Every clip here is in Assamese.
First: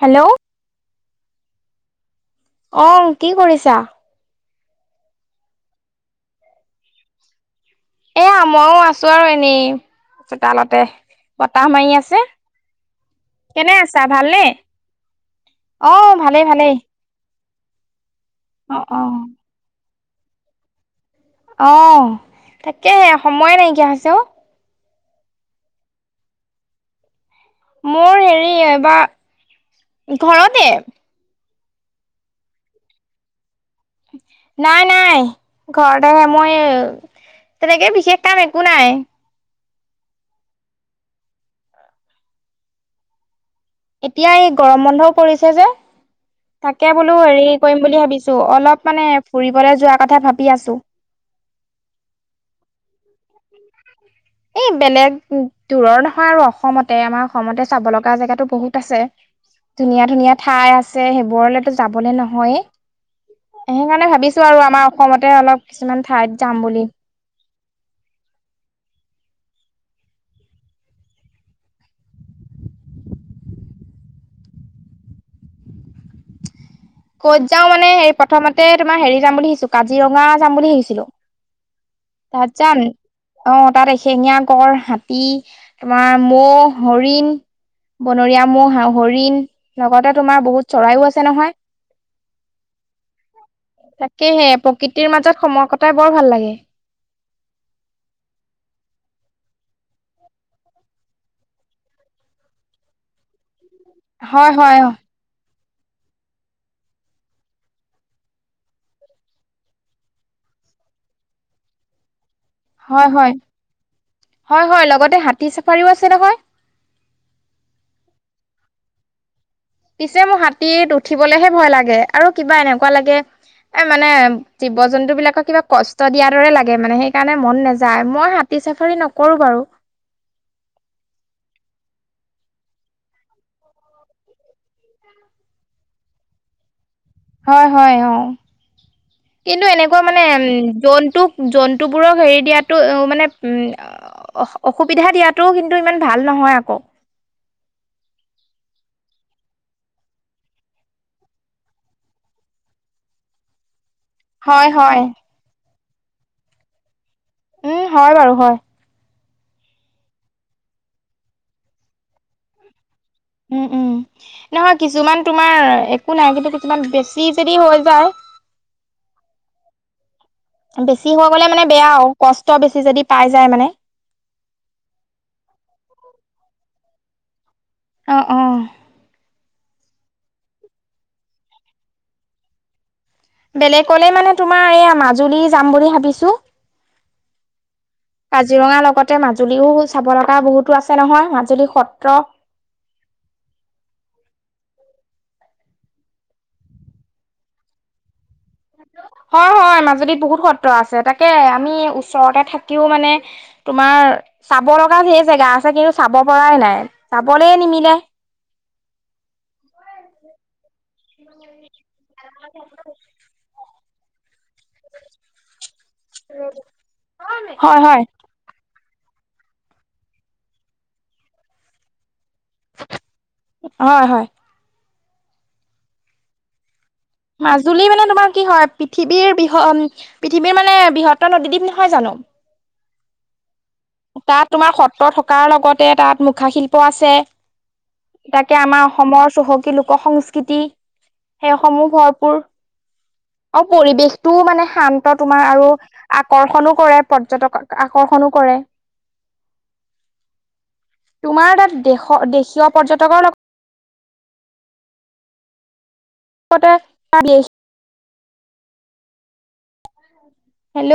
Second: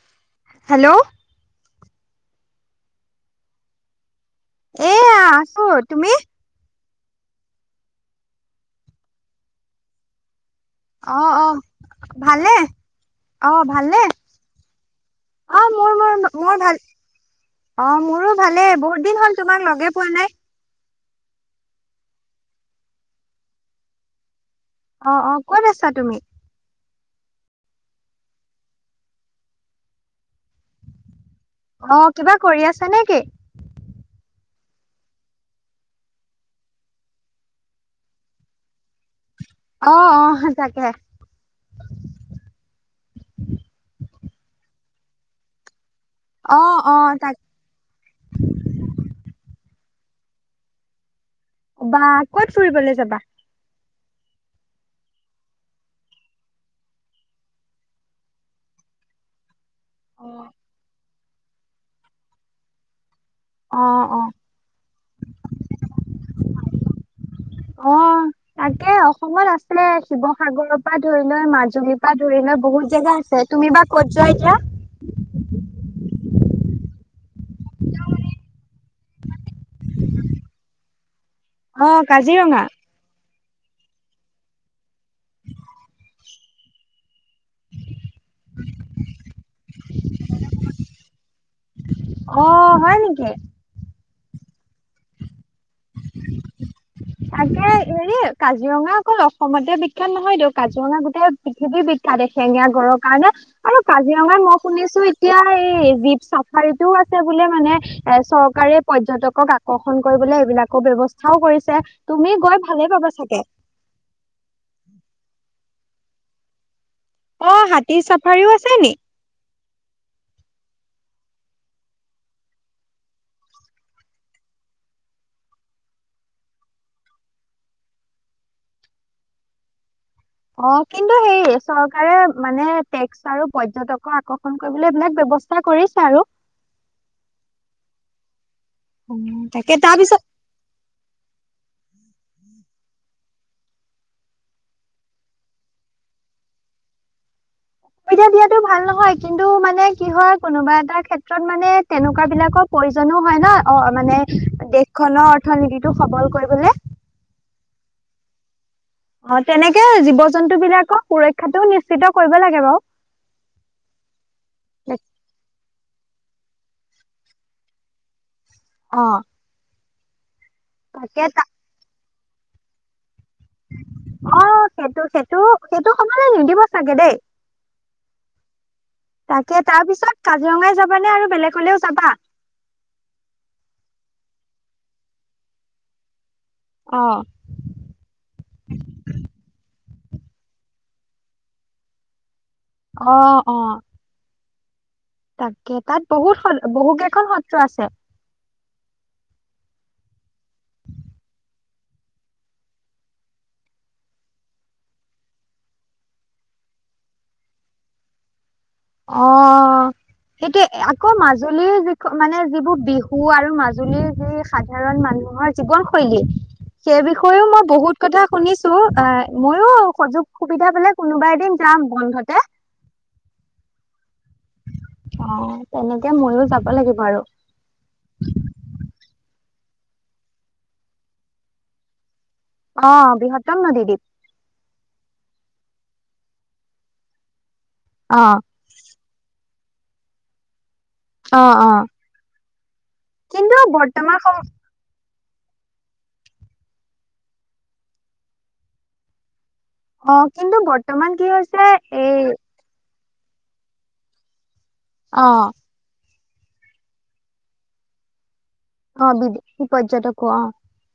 হেল্ল'? হেল্ল'? অ', কি কৰিছা? এয়া আছো তুমি? এয়া মইও আছো আৰু এনেই। চোতালতে অ অ বতাহ মাৰি আছে ভালনে কেনে আছা ভালনে? মোৰ মোৰ অ', ভালেই মোৰ ভালেই। ভাল অ', মোৰো ভালেই অ অ। বহুত দিন হ'ল তোমাক লগে পোৱা নাই। অহ তাকেহে সময়ে নাইকিয়া হৈছে অ'। অ', অ', ক'ত আছা তুমি? মোৰ হেৰি এইবাৰ ঘৰতে। অ', কিবা কৰি আছা নেকি? নাই নাই ঘৰতেহে মই তেনেকে বিশেষ কাম একো নাই। অহ অহ তাকে। এতিয়া এই গৰম বন্ধও পৰিছে যে। অ অ তাকে বোলো তাক হেৰি কৰিম বুলি ভাবিছো অলপ মানে ফুৰিবলৈ যোৱা কথা ভাবি আছো। বা ক'ত ফুৰিবলৈ যাবা এই বেলেগ দূৰৰ নহয় আৰু অসমতে আমাৰ অসমতে চাব লগা জেগাতো বহুত আছে। ধুনীয়া অ ধুনীয়া ঠাই আছে সেইবোৰলেতো যাবলে নহয়েই। অ সেইকাৰণে ভাবিছো আৰু আমাৰ অসমতে অলপ কিছুমান ঠাইত যাম বুলি। অ [inaudible] তাকে অসমত আছিলে শিৱসাগৰৰ পৰা ধৰি লৈ মাজুলীৰ পৰা ধৰি লৈ বহুত জেগা আছে। তুমি বা ক'ত যোৱা এতিয়া? [inaudible] ক'ত যাও মানে হে প্ৰথমতে তোমাৰ হেৰি যাম বুলি ভাবিছো কাজিৰঙা যাম বুলি ভাবিছিলোঁ। অ', কাজিৰঙা? অ', তাত এশেঙীয়া গড়, হাতী, তোমাৰ ম'হ, হৰিণ। বনৰীয়া ম'হ হৰিণ লগতে তোমাৰ বহুত চৰাইও আছে নহয়। অ', হয় নেকি? সেয়েহে প্ৰকৃতিৰ মাজত সম তাকে হেৰি কাজিৰঙা অকল অসমতে বিখ্যাত নহয়টো। কাজিৰঙা গোটেই পৃথিৱীৰ বিখ্যাত এশিঙীয়া গড়ৰ কাৰণে। আৰু কাজিৰঙাত হয় মই হয় শুনিছো এতিয়া এই জীপ চাফাৰীটোও আছে বোলে মানে এ চৰকাৰে পৰ্যটকক আকৰ্ষণ কৰিবলে এইবিলাক আকৌ ব্যৱস্থাও কৰিছে তুমি ভালে হয় পাবা হয় চাগে হয় হয় লগতে হাতী চাফাৰীও আছে নহয়। অ', হাতী চাফাৰীও আছে নি? পিছে মোৰ হাতীত উঠিবলেহে ভয় লাগে আৰু কিবা এনেকুৱা লাগে এ মানে জীৱ জন্তু বিলাকক কিবা কষ্ট দিয়াৰ দৰে লাগে মানে সেইকাৰণে মন নেযায় মই হাতি হাতী চাফাৰী নকৰো বাৰু। অ', কিন্তু হেৰি চৰকাৰে মানে টেক্স আৰু পৰ্যটকৰ আকৰ্ষণ কৰিবলৈ এইবিলাক ব্যৱহাৰ ব্যৱস্থা কৰিছে আৰু। হয় হয় অ'। অ কিন্তু তাকে এনেকুৱা তাৰপিছত মানে জন্তুক জন্তুবোৰক হেৰি দিয়াটো মানে অসুবিধা দিয়াতো কিন্তু ইমান ভাল নহয় আকৌ। অসুবিধা দিয়টো ভাল নহয় কিন্তু মানে কি হয় কোনোবা এটা ক্ষেত্ৰত মানে তেনেকুৱা বিলাকৰ প্ৰয়োজনো হয় ন অ' হয় মানে হয় দেশখনৰ অৰ্থনীতিটো সবল কৰিবলৈ। উম, হয় বাৰু হয়। অ', তেনেকে জীৱ জন্তুবিলাকক সুৰক্ষাটো নিশ্চিত কৰিব লাগে বাৰু। উম, উম, নহয় কিছুমান তোমাৰ একো নাই কিন্তু কিছুমান বেছি যদি হৈ যায়। অ'। বেছি তাকে হৈ তা গ'লে মানে বেয়া আৰু কষ্ট বেছি যদি পাই যায় মানে অ', সেইটো সেইটো সেইটো সময়লে নিদিব চাগে দেই। অ', অহ। তাকে তাৰ পিছত কাজিৰঙাই যাবানে আৰু বেলেগলেওঁ যাবা। বেলেগলে মানে তোমাৰ এইয়া মাজুলী যাম বুলি ভাবিছো। অ কাজিৰঙা লগতে মাজুলীও চাব লগা বহুতো আছে নহয় মাজুলী সত্ৰ। অ', অ'। তাকে, তাত বহুত সত বহু কেইখন সত্ৰ আছে। হয়, হয় মাজুলীত বহুত সত্ৰ আছে। তাকে আমি ওচৰতে থাকিও মানে তোমাৰ চাব লগা ধেই জেগা আছে। কিন্তু চাব পৰা নাই চাবলৈ নিমিলে। অ', সেইটোয়ে আকৌ মাজুলীৰ যিখ মানে যিবোৰ বিহু আৰু মাজু জুলীৰ যি সাধাৰণ মানুহৰ জীৱন শৈলী। সেই বিষয়েও মই হয় হয় বহুত কথা শুনিছো। অ', ময়ো সুযোগ সুবিধা পালে কোনোবা এদিন যাম বন্ধতে। হয়, হয়। অ', তেনেকে ময়ো যাব লাগিব। আৰু মাজুলী মানে তোমাৰ কি হয় পৃথিৱীৰ বি হ পৃথিৱীৰ মানে বৃহত্তৰ নদীদ্বীপ নহয় জানো? অ', বৃহত তাত তোমাৰ সত্ৰ থকাৰ লগতে তাত মুখাশিল্প আছে। অ', তাকে আমাৰ অসমৰ চহকী লোক সংস্কৃতি অ', অ', সেইসমূহ ভৰপূৰ। কিন্তু অ', বৰ্তমান সম পৰিৱেশটোও মানে শান্ তোমাৰ আৰু আকৰ্ষণো কৰে পৰ্যটকক আকৰ্ষণো কৰে। অ', কিন্তু বৰ্তমান কি তোমাৰ হৈছে তাত দেশ এই দেশীয় পৰ্যটকৰ লগ অ'। [inaudible] অ', বিদেশী পৰ্যটক হেল্ল'।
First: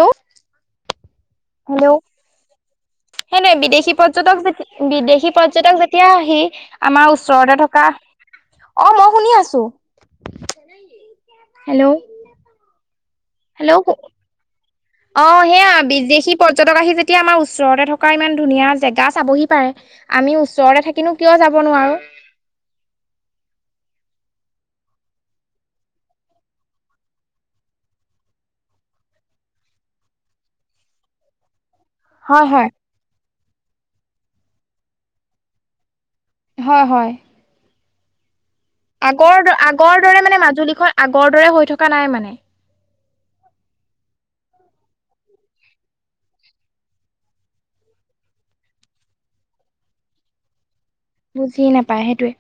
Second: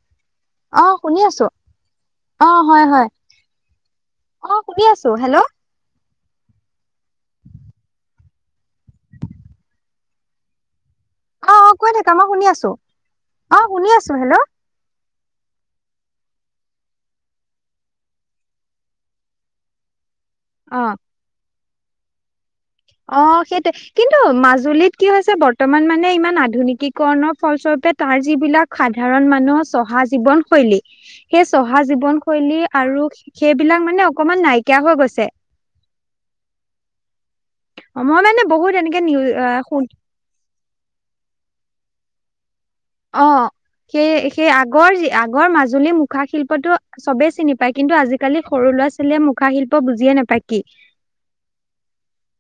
শুনি আছো। হেল্ল' অ', হয়, হয় সেইটোৱে বিদেশী পৰ্যটক অ', যেতি শুনি আছো বিদেশী হেল্ল' অ', পৰ্যটক যেতিয়া সেই আমাৰ ওচৰতে থকা, অ' মই শুনি আছো। অ', অ', কৈ হেল্ল' থাকা মই শুনি আছো। অ', শুনি হেল্ল' আছো হেল্ল! অ', সেয়া বিদেশী পৰ্যটক আহি যেতিয়া আমাৰ ওচৰতে থকা ইমান ধুনীয়া জেগা চাবহি পাৰে। আমি অ ওচৰতে থাকিনো কিয় যাব নোৱাৰো। অ', সেইটো কিন্তু মাজুলীত কি হৈছে বৰ্তমান মানে ইমান আধুনিকীকৰণৰ ফলস্বৰূপ তাৰ যিবিলাক সাধাৰণ মানুহৰ চহা জীৱন শৈলী। সেই চ চহা হয় জীৱনশৈলী হয় আৰু সেইবিলাক মানে অকমান নাইকিয়া হৈ গৈছে। হয়, হয়। অ', মই মানে বহুত এনেকে নিউ আগৰ আগৰ দৰে মানে মাজুলীখন আগৰ দৰে হৈ থকা নাই মানে। অ', সেই সেই আগৰ যি আগৰ মাজুলী মুখা শিল্পতো চবেই চিনি পায়। কিন্তু আজিকালি সৰু ল'ৰা ছোৱালীয়ে মুখা শিল্প ত' বুজিয়েই নাপায় কি? বুজিয়ে নাপায় সেইটোৱে।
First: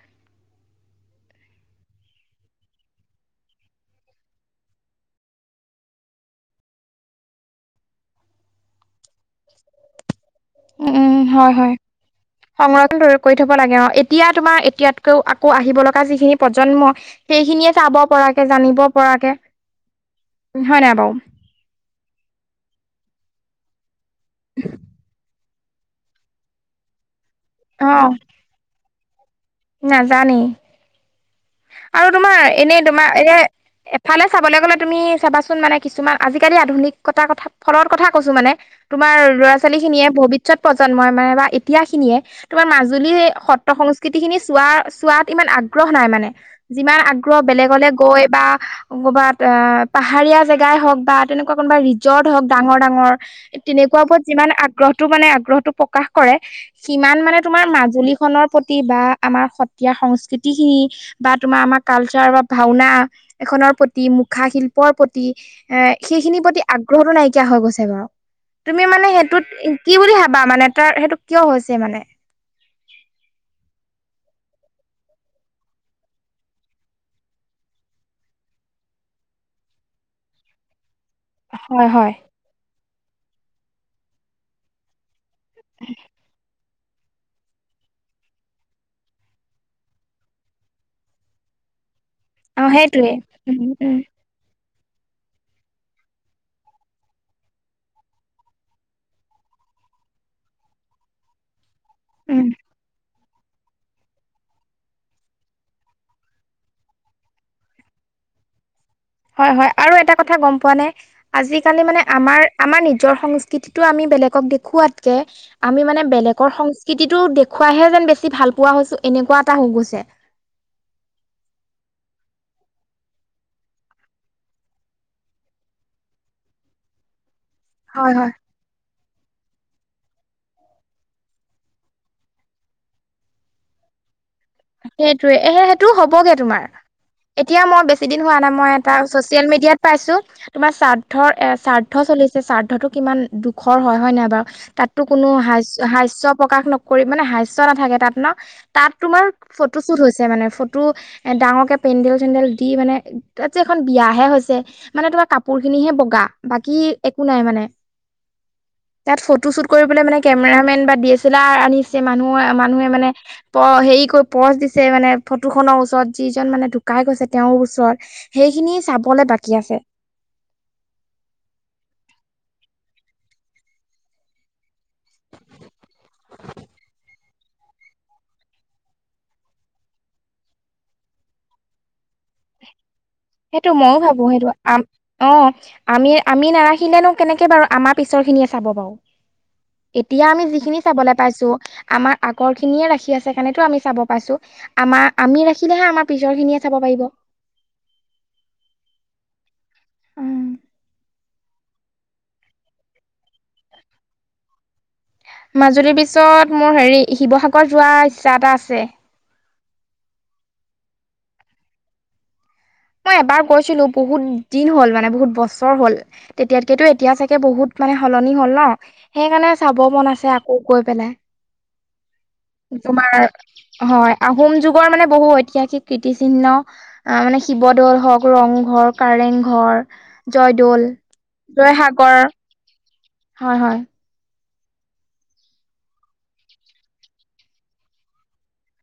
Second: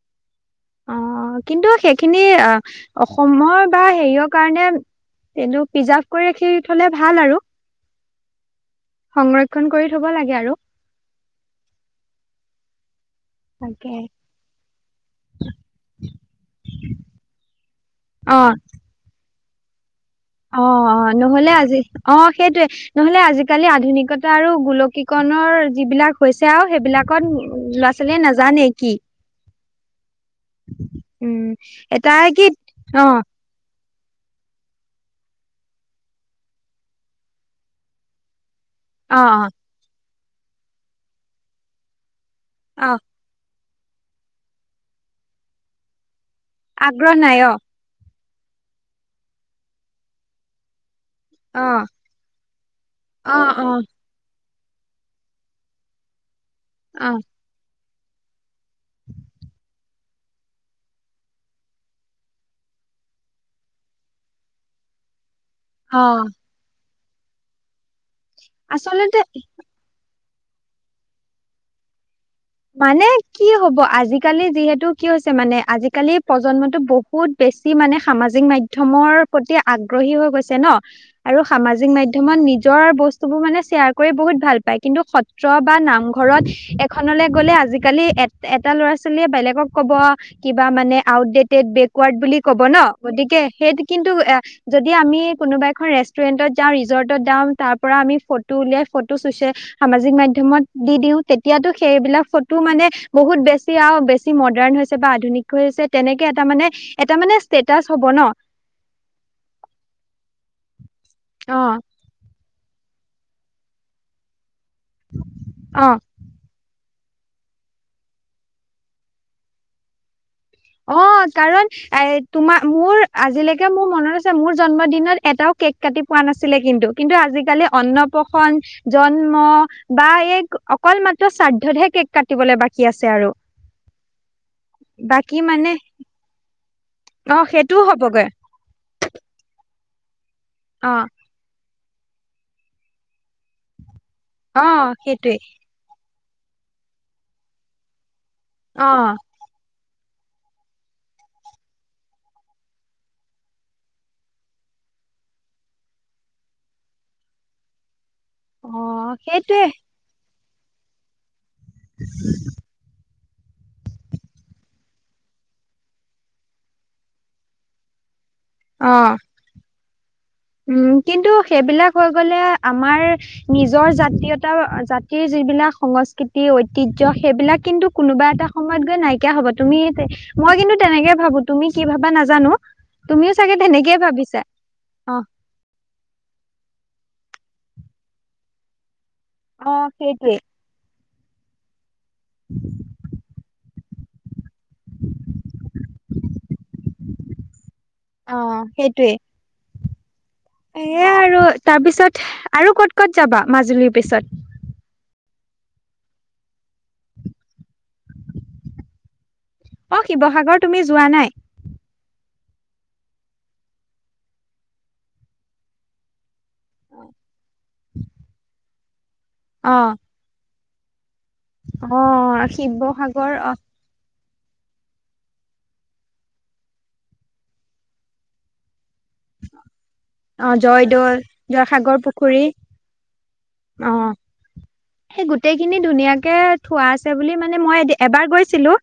অ', কিন্তু সেইখিনি অ', অসমৰ বা হেৰিয়ৰ কাৰণে এইদো প্ৰিজাৰ্ভ কৰি ৰাখি থলে ভাল আৰু। সংৰক্ষণ কৰি থব লাগ উ, হয়, হয়। সংৰটো দৰি কৰি থব লাগে তাকে অ', এতিয়া তোমাৰ এতিয়া ত' আকৌ আহিব লগা যিখিনি প্ৰজন্ম, সেইখিনিয়ে তাব অ পৰাকে, জানিব পৰাকে অ', হয় নাই বাৰু অ', নহলে আজি, অ', সেইটোৱে, নহলে আজি খালি আধুনিকতা আৰু গোলকীকৰণৰ যিবিলাক হৈছে আৰু সেইবিলাক কত অ ল'ৰা-ছোৱালীয়ে নাজানে কি? নাজানেই, উম আৰু এটাই তোমাৰ কি এনেই অ তোমাৰ এ ফালে চাবলৈ গ'লে তুমি, চাবাচোন মানে কিছুমান আজিকালি আধুনিকতাৰ কথা ফলৰ কথা কৈছো মানে। তোমাৰ, অ অ ল'ৰা-ছোৱালী খিনিয়ে ভৱিষ্যত প্ৰজন্মই মানে বা এতিয়া খিনিয়ে, তোমাৰ অ মাজুলী সত ত্ৰ, সংস্কৃতি খিনি চোৱা চোৱাত ইমান আগ্ৰহ নাই মানে। যিমান নাই আগ্ৰহ অ বেলেগলৈ গৈ বা ক'বাত এ, পাহাৰীয়া জেগাই হওঁক বা তেনেকুৱা অ কোনোবা ৰিজৰ্ট হওঁক ডাঙৰ ডাঙৰ, অ অ তেনেকুৱা বোৰত যিমান আগ গ্ৰহটো মানে আগ্ৰহটো প্ৰকাশ কৰে, অ সিমান মানে তোমাৰ মাজুলী খনৰ প্ৰতি কিবা আমাৰ সত্ৰীয়া সংস্কৃতি খিনি, বা তোমাৰ আমাৰ কালচাৰ বা ভাওনা এখনত প্ৰতি, মুখাশিল্পৰ প্ৰতি এ, অ সেইখিনিৰ প্ৰতি আগ্ৰহটো নাইকিয়া হৈ গৈছে বাৰু, তুমি মানে আচলতে সেইটোত কি বুলি ভাব বা মানে তাৰ সেইটো কিয় হৈছে মানে। মানে, কি হ'ব আজিকালি যিহেতু কি হৈছে মানে আজিকালি প্ৰজন্মতটো বহুত বে বেছি মানে সামাজিক মাধ্যমৰ প্ৰতি আগ্ৰহী হৈ গৈছে ন! আৰু হয় সামাজিক হয় মাধ্যমত নিজৰ বস্তুবোৰ মানে শ্বেয়াৰ কৰি বহুত ভাল পায়, কিন্তু সত ত্ৰ, বা নামঘৰত এত [unintelligible] গ'লে আজি কালি এট এটা ল'ৰা-ছোৱালীয়ে বেলেগক ক'ব, কিবা মানে আউটডেটেদ বেক ৱাৰ্ড বুলি কব অ ন, সেইটোৱে গতিকে উম সেইটো উম কিন্তু এ যদি আমি কোনোবা এখন ৰেষ্টুৰেণ্টত যাওঁ, ৰিজৰ্টত যাওঁ, তাৰ পৰা আমি ফটো উলিয়াই ফটো চুচে সামাজিক মাধ্যমত দি দিওঁ তেতিয়াতো সেইবিলাক উম ফটো মানে বহুত বেছি আও বেছি মডাৰ্ণ হৈছে বা আধুনিক হৈছে তেনেকে এটা মানে, এটা মানে ষ্টেটাচ হ'ব ন! হয়, হয় আৰু এটা কথা গম পোৱানে, অ আজিকালি মানে আমাৰ, আমাৰ নি নিজৰ সংস্কৃতিটো আমি বেলেগক দেখুৱাতকে, অ আমি মানে বেলেগৰ সংচ কৃতিটো দেখুৱাহে যেন বেছি ভালপোৱা হৈছো, এনেকুৱা এটা হ গৈছে। অ', কাৰণ, এ, তোমাৰ মোৰ আজিলৈকে মোৰ মনত আছে মোৰ জন্মদিনত এটাও কেক কাটি পোৱা নাছিলে কিন্তু। কিন্তু আজিকালি হয় হয় অন্নপশন, জন্ম বা এই অকল মাত্ৰ শ্ৰাদ্ধতহে কেক্ কাটিবলৈ বাকী আছে আৰু। সেইটোৱে। বাকী এ, মানে সে-সেইটো হ'বগে তোমাৰ। অ এতিয়া সেইটোও মই বেছি দিন হ'বগৈ হোৱা নাই মই এটা চচিয়েল মিড ইয়াত পাইছো, তোমাৰ অ শ্ৰাদ্ধ এ, শ্ৰাদ্ধ চলিছে শ্ৰাদ্ধটো কিমান দুখৰ হয়। হয় নহয় বাৰু, অ তাততো কোনো সেইটোৱে হাস্য, হাস্য প্ৰকাশ নকৰি মানে হাস্য নাথাকে তাত ন? অ তাত তোমাৰ ফটো শ্বুট হৈছে মানে, ফটো এ ডাঙৰ কে পেণ্ডেল চেণ্ডেল দি মানে, তাত যে এখন বিয়াহে হৈছে মানে তোমাৰ কাপোৰ খিনিহে বগা, বাকী একো নাই মানে। অ তাত ফটো সেইটোৱে শ্বুট কৰিবলে মানে কেমেৰামেন বা ডি এছ এল ব্লাৰ আনিছে মানুহে, মানুহে মানে প হেৰি ক পজ দিছে মানে ফটো খনৰ ওচৰত যিজন মানে ঢুকাই গৈছে তেওঁৰ ওচৰত সেইখিনি চাবলে বাকী আছে। উ, কিন্তু সেইবিলাক হৈ গ'লে আমাৰ, নিজৰ জাতীয়তা, জাতিৰ যি যিবিলাক সংস্কৃতি, ঐতিহ্য সেইবিলাক কিন্তু কোনোবা এটা সময়ত গৈ নাইকিয়া হ'ব, তুমি মই কিন্তু তেনেকে ভাবোঁ, তুমি কি ভাবা নাজানোঁ, তুমিও চাগে সেইটো তেনেকে ময়ো ভাবো ভাবিছাঁ। সেইটো আম অ', আমি আমি নাৰাখিলেনো কেনেকে বাৰু আমাৰ পিছৰ খিনিয়ে চাব বাৰু অ', এতিয়া সেইটোৱে আমি যিখিনি চাবলে পাইছোঁ, আমাৰ আগৰ খিনিয়ে ৰাখি আছে সেইকাৰণেটো আমি চাব পাইছোঁ, আমাৰ আমি ৰাখিলেহে আমাৰ পিছৰ খিনিয়ে চাব পাৰিব অ', সেইটোৱে উম্', এইয়া আৰু, তাৰপিছত আৰু ক'ত ক'ত যাবা মাজুলীৰ পিছত? মাজুলীৰ পিছত মোৰ হেৰি শিৱসাগৰত যোৱা ইচ্ছা এটা আছে অ', শিৱসাগৰ তুমি যোৱা নাই? মই এবাৰ গৈছিলোঁ, বহুত দিন হ'ল মানে বহুত বছৰ হ'ল তেতিয়াতকেতো এতিয়া চাগে বহুত মানে সলনি হ'ল ন? সেইকাৰণে চাব অ', মন আছে আকৌ গৈ পেলাই অ', আ তোমাৰ শিৱসাগৰ আ হয় আহোম যুগৰ মানে বহু ঐতিহাসিক কীৰ্তিচিহ্ন, আহ মানে শিৱদৌল হওক, ৰংঘৰ কাৰেংঘৰ, জয়দৌল, জয়সাগৰ হয়', হয়। অ'। সেই গোটেইখিনি ধুনীয়াকে থোৱা আছে বুলি মানে মই এবাৰ গৈছিলোঁ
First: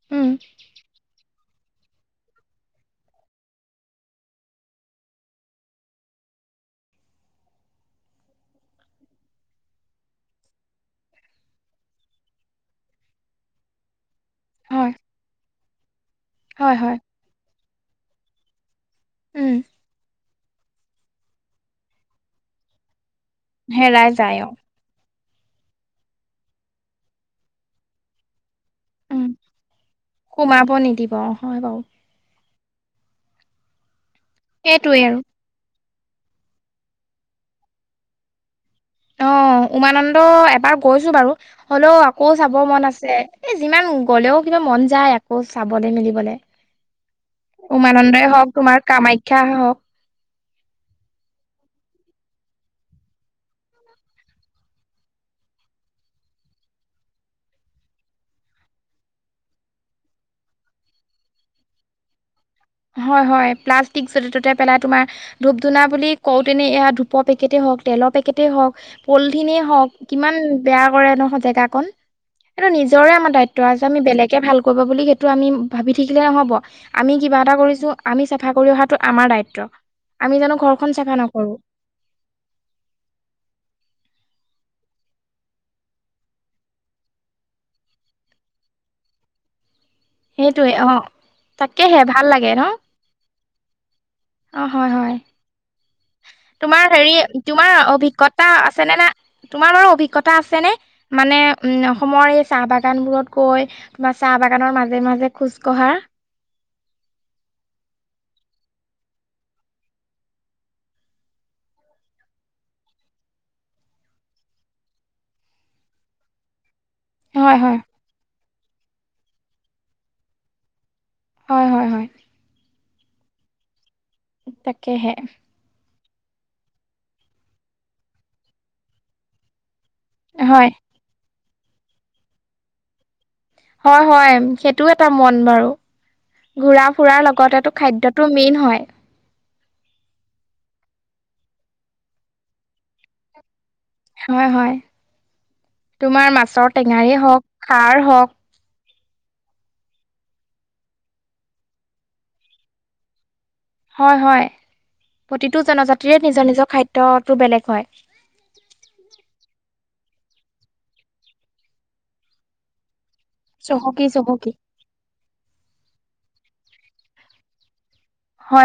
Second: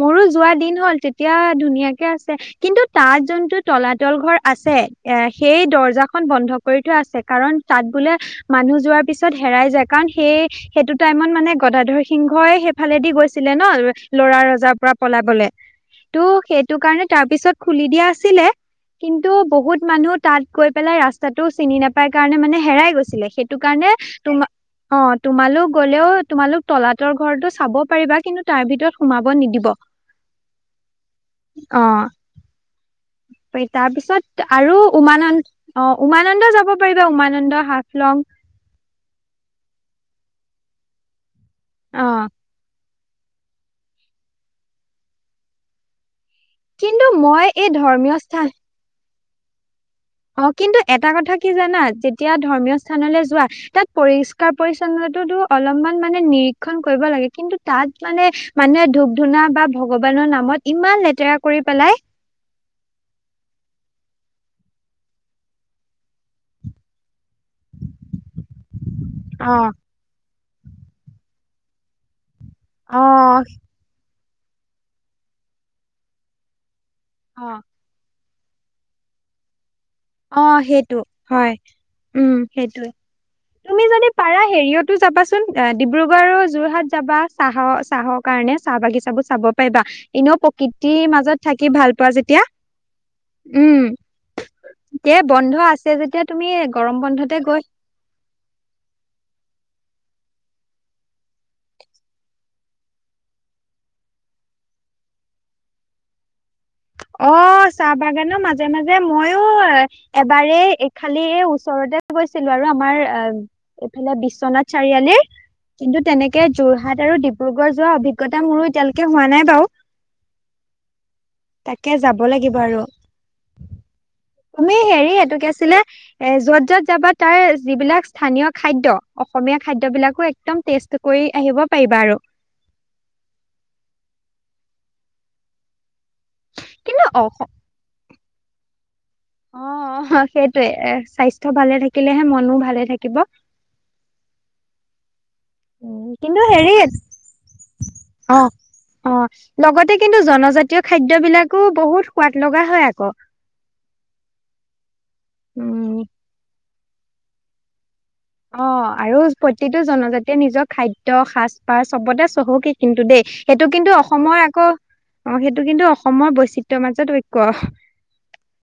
মোৰো উম যোৱা দিন হ'ল তেত য়া ধুনীয়াকে আছে কিন্তু তাত যোনটো তলাতল ঘৰ আছে, এ সেই দৰ্জাখন বন্ধ কৰি থোৱা আছে, কাৰণ তাত বোলে মানুহ যোৱাৰ পিছত হেৰাই যায়। কাৰণ সেই সেইটো টাইমত মানে গদাধৰ সিংহই সেইফালেদি গৈছিলে ন? ল'ৰা ৰজাৰ হয় পৰা পলাবলে। কিন্তু সেইটো হয় হয় কাৰণে তাৰ পিছত খুলি দিয়া আছিলে কিন্তু উম বহুত মানুহ তাত গৈ পেলাই ৰাস্তাটো চিনি নাপাই কাৰণে মানে হেৰাই গৈছিলে। সেইটো কাৰণে হেৰাই যায় তোমা অ অ', তোমালোক গ'লেও তোমালোক তলাতৰ ঘৰটো চাব পাৰিবা, কিন্তু তাৰ ভিতৰত উম সোমাব নিদিব, সোমাব নিদিব হয় বাৰু অ', তাৰপিছত আৰু উমানন্দ অ', উমানন্দ যাব পাৰিবা উমানন্দ, হাফলং অ', উমানন্দ এবাৰ গৈছো বাৰু, হ'লেও অ আকৌ চাব মন আছ এ যিমান গ'লেও কিবা মন যায় আকৌ চাবলে মেলিবলে কিন্তু মই এই ধৰ্মীয় উমানন্দই স্থান হওঁক, তোমাৰ কামাখ্যাই হওঁক অ', কিন্তু এটা কথা কি জানা? যেতিয়া ধৰ্মীয় স্থানলৈ যোৱা, তাত পৰিষ্কাৰ পৰিচ্ছন্নতো টো অলপ মানে নিৰীক্ষণ কৰিব লাগে, কিন্তু তাত মানে মানুহে ধূপ ধুনা বা ভগৱানৰ নামত ইমান লেতেৰা কৰি পেলাই হয়, হয়, প্লাষ্টিক যতে ত'তে পেলাই তোমাৰ ধূপ-ধুনা বুলি কওতেনে এয়া ধূ ধূপৰ পেকেটেই হওঁক, তেলৰ পেকেটেই হওঁক, অ পলিথিনে হওঁক, কিমান বেয়া কৰে নহয় জেগা কন, এইটো অ নিজৰে আমাৰ দায়িত্ব আজি আমি বেলেগ কে ভাল কৰিব সেইটো আমি ভাবি থাকিলে নহব, আমি কিবা অ এটা কৰিছোঁ আমি চাফ চাফা কৰি অহাটো আমাৰ দায়িত্ব আমি জানো অ', ঘৰখন সেইটো চাফা নকৰো হয়, উম', সেইটোয়ে, তুমি যদি পাৰা হেৰিয়তো যাবাচোন, ডিব্ৰুগড় আৰু যোৰহাট যাবা, চাহৰ-চাহৰ কাৰণে চাহ বাগিচা বো চাব পাৰিবা এনেও সেইটোয়ে অ'। প্ৰকৃতিৰ মাজত থাকি ভাল তাকেহে পোৱা যেতিয়া, লাগে ন উম', অ হয় হয় এ বন্ধ আছে। যেতিয়া তুমি তোমাৰ গৰম হেৰি বন্ধতে গৈ তোমাৰ অভিজ্ঞতা আছে নে নাই? তোমাৰ বাৰু অভিজ্ঞত তা আছেনে? মানে উম, অসমৰ এই চাহ বাগান বোৰত গৈ তোমাৰ চাহ বাগানৰ মাজে মাজে খোজ কঢ়া অ', চাহ বাগানৰ মাজে মাজে মইয়ো এবাৰেই এই খালি ওচৰত তে গৈছিলোঁ আৰু আমাৰ এ এইফালে বিশ্বনাথ চাৰিআলি কিন্তু তেনেকে যোৰহাট আৰু হয় ডিব্ৰুগড় হয় যোৱা অভিজ্ঞতা মোৰো এতিয়ালৈকে হোৱা নাই বাৰু হয় হয় তাকে হয় যাব লাগিব আৰু। তুমি তাকেহে হেৰি এতো কি আছিলে এ য'ত যত যাবা তাৰ যিবিলাক স্থানীয় খাদ্য অসমীয়া খাদ্যবিলাকো একদম হয় টেষ্ট কৰি আহিব পাৰিবা আৰু। হয় হয় সেইটোও এটা মন বাৰু। ঘূৰা কিন্তু ফুৰাৰ অ লগতেটো খাদ্যটো মেইন হয়। অ', সেইটয়ে এ স্বাস্থ্য ভালে থাকিলেহে মনো ভালে থাকিব। হয় হয় উম তোমাৰ কিন্তু মাছৰ হেৰি টেঙাৰেই হওক খাৰ হওক অ অ', লগতে কিন্তু জনজাতীয় খাদ্য বিলাকো বহুত সোৱাদ লগা হয় আকৌ। হয় হয় প্ৰতিটো উম, জনজাতিৰে নিজৰ নিজৰ খাদ্যটো বেলেগ হয়। অ', আৰু প্ৰতিটো জনজাতিয়ে নিজৰ খাদ্য সাজ পাৰ চবতে চহকী কিন্তু দেই। সেইটো কিন্তু চহকী অসমৰ চহকী আকৌ অ', সেই এইটো কিন্তু অসমৰ বৈচিত্ৰয়ৰ মাজত ঐক। হয়